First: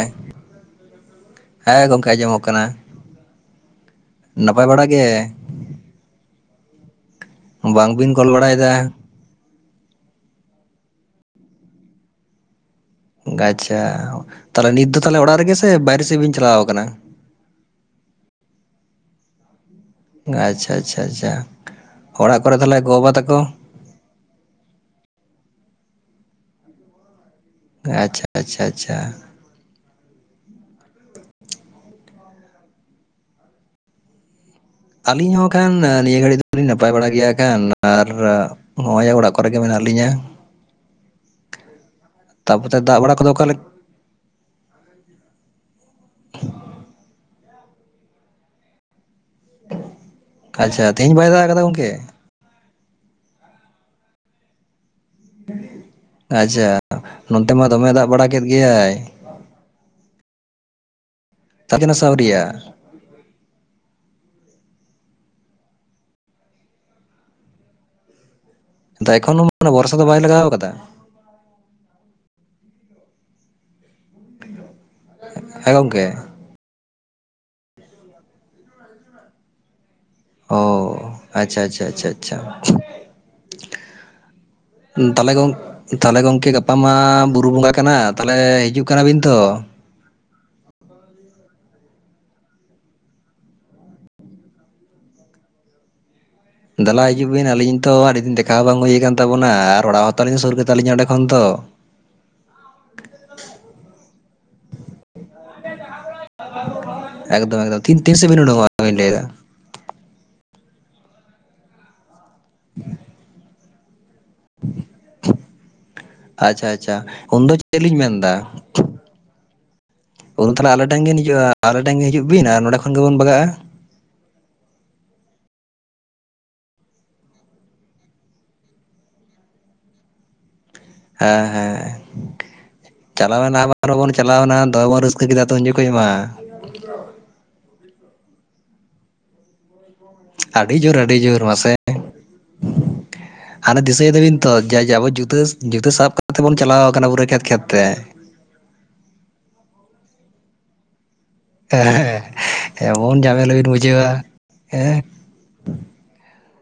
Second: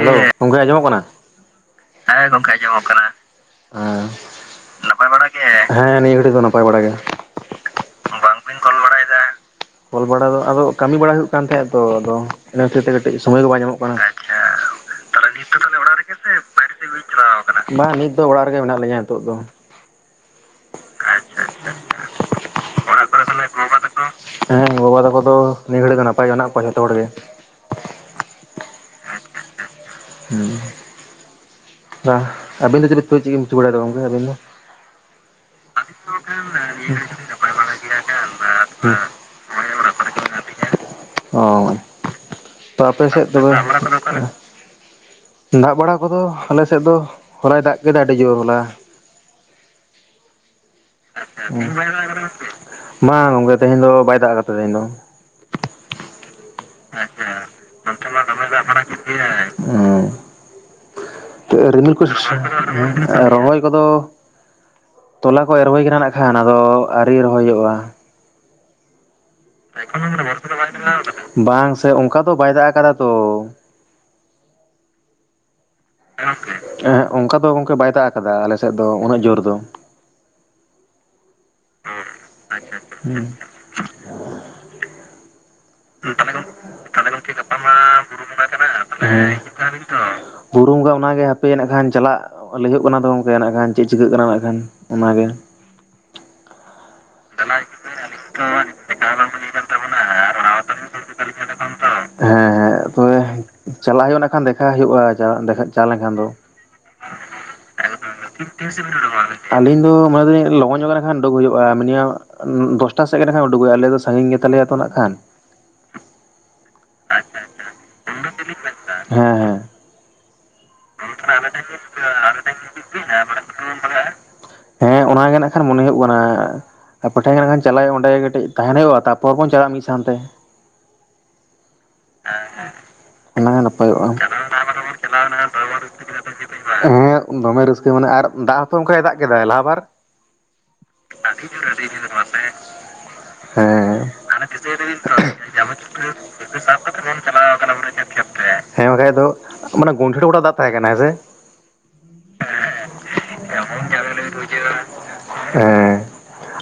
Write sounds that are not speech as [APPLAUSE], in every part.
ᱦᱮᱸ ᱜᱚᱝᱠᱮ ᱟᱸᱡᱚᱢᱚᱜ ᱠᱟᱱᱟ᱾ ᱦᱮᱸ ᱜᱚᱝᱠᱮ ᱟᱸᱡᱚᱢᱚᱜ ᱠᱟᱱᱟ ᱦᱮᱸ ᱱᱟᱯᱟᱭ ᱵᱟᱲᱟ ᱜᱮ? ᱦᱮᱸ ᱱᱤᱭᱟᱹ ᱜᱷᱟᱹᱲᱤᱡ ᱫᱚ ᱱᱟᱯᱟᱭ ᱵᱟᱲᱟ ᱜᱮ᱾ ᱵᱟᱝᱵᱤᱱ ᱠᱚᱞ ᱵᱟᱲᱟᱭᱮᱫᱟ᱾ ᱠᱚᱞ ᱵᱟᱲᱟ ᱫᱚ ᱟᱫᱚ ᱠᱟᱹᱢᱤ ᱵᱟᱲᱟ ᱦᱩᱭᱩᱜ ᱠᱟᱱ ᱛᱟᱦᱮᱸᱦᱼᱟ ᱛᱚ ᱟᱫᱚ ᱤᱱᱟᱹ ᱠᱷᱟᱹᱛᱤᱨ ᱛᱮ ᱠᱟᱹᱴᱤᱡ ᱥᱚᱢᱚᱭ ᱫᱚ ᱵᱟᱭ ᱧᱟᱢᱚᱜ ᱠᱟᱱᱟ᱾ ᱛᱟᱦᱞᱮ ᱱᱤᱛ ᱫᱚ ᱛᱟᱦᱞᱮ ᱚᱲᱟᱜ ᱨᱮᱜᱮ ᱥᱮ ᱵᱟᱭᱨᱮ ᱥᱮᱫ ᱵᱤᱱ ᱪᱟᱞᱟᱣ ᱟᱠᱟᱱᱟ᱾ ᱪᱟᱞᱟᱣ ᱟᱠᱟᱱᱟ, ᱵᱟᱝ ᱱᱤᱛ ᱫᱚ ᱚᱲᱟᱜ ᱨᱮᱜᱮ ᱢᱮᱱᱟᱜ ᱞᱤᱧᱟᱹ ᱱᱤᱛᱚᱜ ᱫᱚ᱾ ᱟᱪᱪᱷᱟ ᱟᱪᱪᱷᱟ ᱟᱪᱪᱷᱟ ᱚᱲᱟᱜ ᱠᱚᱨᱮ ᱛᱟᱦᱚᱞᱮ ᱜᱚᱵᱟ ᱛᱟᱠᱚᱼᱼ ᱛᱟᱦᱞᱮ ᱜᱚ ᱵᱟ ᱛᱟᱠᱚ ᱦᱮᱸ ᱵᱟᱵᱟ ᱛᱟᱠᱚ ᱫᱚ ᱱᱤᱭᱟᱹ ᱜᱷᱟᱹᱲᱤᱡ ᱫᱚ ᱱᱟᱯᱟᱭ ᱢᱮᱱᱟᱜ ᱠᱚᱣᱟ ᱡᱷᱚᱛᱚ ᱦᱚᱲ ᱜᱮ᱾ ᱟᱪᱪᱷᱟ ᱟᱪᱪᱷᱟ ᱟᱪᱪᱷᱟ ᱦᱩᱸ ᱟᱹᱵᱤᱱ ᱫᱚ ᱪᱮᱫ ᱠᱚ ᱵᱤᱱ ᱪᱤᱠᱟ ᱵᱟᱲᱟᱭᱫᱟ ᱜᱚᱝᱠᱮ ᱟᱵᱤᱱ ᱫᱚ? ᱟᱹᱞᱤᱧ ᱦᱚᱸ ᱠᱷᱟᱱ ᱱᱤᱭᱟᱹ ᱜᱷᱟᱹᱲᱤᱡ ᱫᱚᱞᱤᱧ ᱱᱟᱯᱟᱭ ᱵᱟᱲᱟ ᱜᱮᱭᱟ ᱠᱷᱟᱱ ᱟᱨ ᱱᱚᱜᱼᱚᱭ ᱚᱲᱟᱜ ᱠᱚᱨᱮᱜ ᱜᱮ ᱢᱮᱱᱟᱜ ᱞᱤᱧᱟᱹ᱾ ᱦᱚᱸ ᱛᱟᱯᱚᱛᱮ ᱛᱚ ᱫᱟᱜ ᱟᱯᱮ ᱵᱟᱲᱟ ᱥᱮᱫ ᱠᱚᱫᱚ ᱛᱚᱵᱮ ᱚᱠᱟᱞᱮ [UNINTELLIGIBLE] ᱫᱟᱜ ᱵᱟᱲᱟ ᱠᱚᱫᱚ ᱟᱞᱮᱥᱮᱫ ᱫᱚ ᱦᱚᱞᱟᱭ ᱫᱟᱜ ᱠᱮᱫᱟ ᱟᱹᱰᱤ ᱡᱳᱨ ᱦᱚᱞᱟ᱾ ᱟᱪᱪᱷᱟ ᱛᱤᱦᱤᱧ ᱵᱟᱭ ᱫᱟᱜ ᱟᱠᱟᱫᱟ ᱜᱚᱝᱠᱮ᱾ [UNINTELLIGIBLE] ᱢᱟ ᱜᱚᱝᱠᱮ ᱛᱮᱦᱮᱧ ᱫᱚ ᱵᱟᱭ ᱫᱟᱜ ᱟᱠᱟᱫᱟ ᱛᱮᱦᱮᱧ ᱫᱚ᱾ ᱟᱪᱪᱷᱟ [UNINTELLIGIBLE] ᱱᱚᱱᱛᱮ ᱢᱟ ᱫᱚᱢᱮ ᱫᱟᱜ ᱵᱟᱲᱟ ᱠᱮᱫ ᱜᱮᱭᱟᱭ᱾ ᱦᱮᱸ ᱫᱟᱜ ᱠᱟᱱᱟ ᱥᱮ ᱟᱹᱣᱨᱤᱭᱟ [UNINTELLIGIBLE] ᱨᱚᱦᱚᱭ ᱠᱚᱫᱚ ᱛᱚᱞᱟ ᱠᱚ ᱮᱨᱚᱦᱚᱭ ᱠᱟᱱᱟ ᱱᱟ ᱠᱷᱟᱱ ᱟᱫᱚ ᱟᱹᱣᱨᱤ ᱨᱚᱦᱚᱭ ᱦᱚᱭᱚᱜᱼᱟ ᱾ ᱫᱟ ᱮᱠᱷᱚᱱᱳᱼᱼ ᱮᱠᱷᱚᱱᱳ ᱢᱟᱱᱮ ᱵᱚᱨᱥᱟ ᱵᱟᱝ ᱪᱟᱞᱟᱣ ᱠᱟᱱᱟ? ᱵᱟᱝ ᱥᱮ ᱚᱱᱠᱟ ᱫᱚ ᱵᱟᱭ ᱫᱟᱜ ᱟᱠᱟᱫᱟ ᱛᱚ ᱾ ᱦᱮᱸ ᱜᱚᱝᱠᱮ ᱾ ᱦᱮ ᱚᱱᱠᱟ ᱫᱚ ᱜᱚᱝᱠᱮ ᱵᱟᱭ ᱫᱟᱜ ᱟᱠᱟᱫᱟ ᱟᱞᱮ ᱥᱮᱫ ᱫᱚ ᱩᱱᱟᱹᱜ ᱡᱳᱨ ᱫᱚ ᱾ ᱚᱻ ᱟᱪᱪᱷᱟ ᱟᱪᱪᱷᱟ ᱟᱪᱪᱷᱟ ᱟᱪᱪᱷᱟ ᱾ [UNINTELLIGIBLE] ᱛᱟᱦᱚᱞᱮ ᱜᱚᱝ ᱛᱟᱦᱚᱞᱮ ᱜᱚᱝᱠᱮ ᱜᱟᱯᱟ ᱢᱟ ᱵᱩᱨᱩ ᱵᱚᱸᱜᱟ ᱠᱟᱱᱟ ᱛᱟᱦᱚᱞᱮ ᱦᱤᱡᱩᱜ ᱠᱟᱱᱟ ᱵᱤᱱ ᱛᱚ? ᱚ ᱵᱩᱨᱩ ᱵᱚᱸᱜᱟ ᱚᱱᱟᱜᱮ ᱦᱟᱯᱮ ᱤᱱᱟᱹ ᱠᱷᱟᱱ ᱪᱟᱞᱟᱜᱼᱼ ᱞᱟᱹᱭ ᱦᱩᱭᱩᱜ ᱠᱟᱱᱟ ᱛᱚ ᱜᱚᱝᱠᱮ ᱤᱱᱟᱹ ᱠᱷᱟᱱ ᱪᱮᱫ ᱪᱤᱠᱟᱹᱜ ᱠᱟᱱᱟ ᱱᱟᱜ ᱠᱷᱟᱱ ᱚᱱᱟᱜᱮᱼᱼ ᱫᱮᱞᱟ ᱦᱤᱡᱩᱜ ᱵᱤᱱ ᱟᱹᱞᱤᱧ ᱛᱚ ᱟᱹᱰᱤ ᱫᱤᱱ ᱫᱮᱠᱷᱟᱣ ᱵᱟᱝ ᱦᱩᱭ ᱠᱟᱱᱼᱼ ᱛᱟᱵᱚᱱᱟ ᱟᱨ ᱚᱲᱟᱜ ᱦᱚᱸ ᱛᱟᱞᱤᱧ ᱥᱩᱨ ᱜᱮ ᱛᱟᱞᱤᱧᱟ ᱚᱰᱮ ᱠᱷᱚᱱ ᱫᱚ ᱾ ᱦᱮᱸ ᱦᱮᱸ ᱛᱚᱵᱮ ᱪᱟᱞᱟᱜ ᱦᱩᱭᱩᱜᱼᱟ ᱤᱱᱟᱹ ᱠᱷᱟᱱ ᱫᱮᱷᱟ ᱦᱩᱭᱩᱜᱼᱟ, ᱡᱟ ᱫᱮᱠᱷᱟᱡᱼᱼ ᱪᱟ ᱞᱮᱱᱠᱷᱟᱱ ᱫᱚ, ᱮᱠᱫᱚᱢ ᱮᱠᱫᱚᱢ ᱛᱤᱱ ᱛᱤᱱ ᱥᱮᱫ ᱵᱤᱱ ᱩᱰᱩᱝᱚᱜᱼᱟ ᱮᱠᱫᱚᱢ ᱵᱤᱱ ᱞᱟᱹᱭ ᱮᱠᱫᱚᱢ ᱮᱫᱟ [UNINTELLIGIBLE] ᱟᱹᱞᱤᱧ ᱫᱚ ᱢᱚᱱᱮ ᱮᱫᱟᱤᱧ ᱞᱚᱜᱚᱱ ᱡᱚᱜᱟᱣ ᱞᱮᱠᱷᱟᱱ ᱩᱰᱩᱠ ᱦᱩᱭᱩᱜᱼᱟ, ᱢᱤᱱᱤᱢᱟᱢ ᱫᱚᱥᱴᱟ ᱥᱮᱫ ᱜᱮ ᱠᱷᱟᱱ ᱩᱰᱩᱚᱜ ᱦᱩᱭᱩᱜᱼᱟ ᱟᱞᱮ ᱫᱚ ᱥᱟᱺᱜᱤᱧ ᱜᱮᱼᱼ ᱛᱟᱞᱮᱭᱟ ᱛᱚ ᱱᱟᱜ ᱠᱷᱟᱱᱼᱼ ᱟᱪᱪᱷᱟ ᱟᱪᱪᱷᱟ ᱩᱱᱫᱚ ᱪᱮᱫ ᱞᱤᱧ ᱢᱮᱱᱫᱟ ᱾ ᱦᱮᱸ ᱦᱮᱸ᱾ ᱴᱷᱮᱱ ᱜᱮ [UNINTELLIGIBLE] ᱱᱚᱰᱮ ᱦᱤᱡᱩᱜᱼᱟ ᱟᱞᱮ ᱴᱷᱮᱱ ᱜᱮ ᱦᱤᱡᱩᱜ ᱵᱤᱱ ᱟᱨ ᱱᱚᱸᱰᱮ ᱠᱷᱚᱱ ᱠᱷᱚᱱ ᱜᱮᱵᱚᱱ ᱵᱟᱜᱟᱜᱼᱟ ᱵᱤᱱ ᱵᱟᱜᱟᱜᱼᱟ ᱾ ᱦᱮᱸ ᱚᱱᱟᱜᱮ ᱱᱟᱜ ᱠᱷᱟᱱ ᱢᱚᱱᱮ ᱦᱩᱭᱩᱜ ᱠᱟᱱᱟ ᱾ ᱟᱯᱮ ᱴᱷᱮᱱ ᱠᱷᱟᱱ ᱪᱟᱞᱟᱜ ᱦᱩᱭᱩᱜᱼᱟ ᱚᱸᱰᱮ ᱠᱟᱹᱴᱤᱡ ᱛᱟᱦᱮᱱ ᱦᱩᱭᱩᱜᱼᱟ ᱛᱟᱯᱚᱨ ᱵᱚᱱ ᱪᱟᱞᱟᱜᱼᱟ ᱢᱤᱫ ᱥᱟᱶᱛᱮ ᱾ ᱦᱮᱸ ᱦᱮᱸ ᱾ ᱪᱟᱞᱟᱣᱱᱟ ᱚᱱᱟᱜᱮ ᱟᱵᱟᱨ ᱱᱟᱯᱟᱭᱚᱜᱼᱟ ᱵᱚᱱ ᱪᱟᱞᱟᱣᱱᱟ ᱫᱚᱢᱮ ᱵᱚᱱ ᱨᱟᱹᱥᱠᱟᱹ ᱠᱮᱫᱟ ᱛᱚ ᱩᱱ ᱡᱚᱠᱷᱚᱡ ᱢᱟ ᱾ ᱦᱮᱸ ᱫᱚᱢᱮ ᱨᱟᱹᱥᱠᱟᱹ ᱢᱟᱱᱮ ᱟᱨ ᱫᱟᱜ ᱦᱚᱸᱛᱚ ᱚᱱᱠᱟᱭ ᱫᱟᱜ ᱠᱮᱫᱟᱭ ᱞᱟᱦᱟ ᱵᱟᱨ ᱟᱹᱰᱤ ᱡᱳᱨ ᱟᱹᱰᱤ ᱾ ᱡᱳᱨ ᱟᱫᱚ ᱡ ᱢᱟᱥᱮ ᱟᱫᱚᱤᱫ ᱢᱟᱥᱮ ᱦᱟᱱᱮ ᱫᱤᱥᱟᱹᱭ ᱫᱟᱵᱤᱱ ᱛᱚ ᱡᱮ ᱡᱮ ᱟᱵᱚ ᱡᱩᱛᱟᱹ ᱡᱩᱛᱟᱹ [UNINTELLIGIBLE] ᱦᱮᱸ ᱥᱟᱵ [UNINTELLIGIBLE] ᱾ ᱠᱟᱛᱮ ᱵᱚᱱ ᱟᱠᱟᱱᱟ ᱯᱩᱨᱟᱹ ᱠᱷᱮᱛ ᱪᱟᱞᱟᱣ ᱠᱷᱮᱛ ᱠᱟᱱᱟ ᱛᱮ ᱵᱚᱱ ᱦᱮ ᱵᱟᱠᱷᱟᱡ ᱫᱚ ᱢᱟᱱᱮ ᱜᱚᱱᱴᱷᱮᱲ ᱠᱚ ᱛᱮ ᱫᱟᱜ ᱛᱟᱦᱮᱸ ᱠᱟᱱᱟ ᱦᱮᱸᱥᱮ? ᱦᱮᱸ ᱮᱢᱚᱱ ᱡᱷᱟᱢᱮᱞᱟ ᱵᱤᱱ ᱵᱩᱡᱷᱟᱹᱣᱟ ᱦᱮᱸ ᱾ ᱦᱮᱸ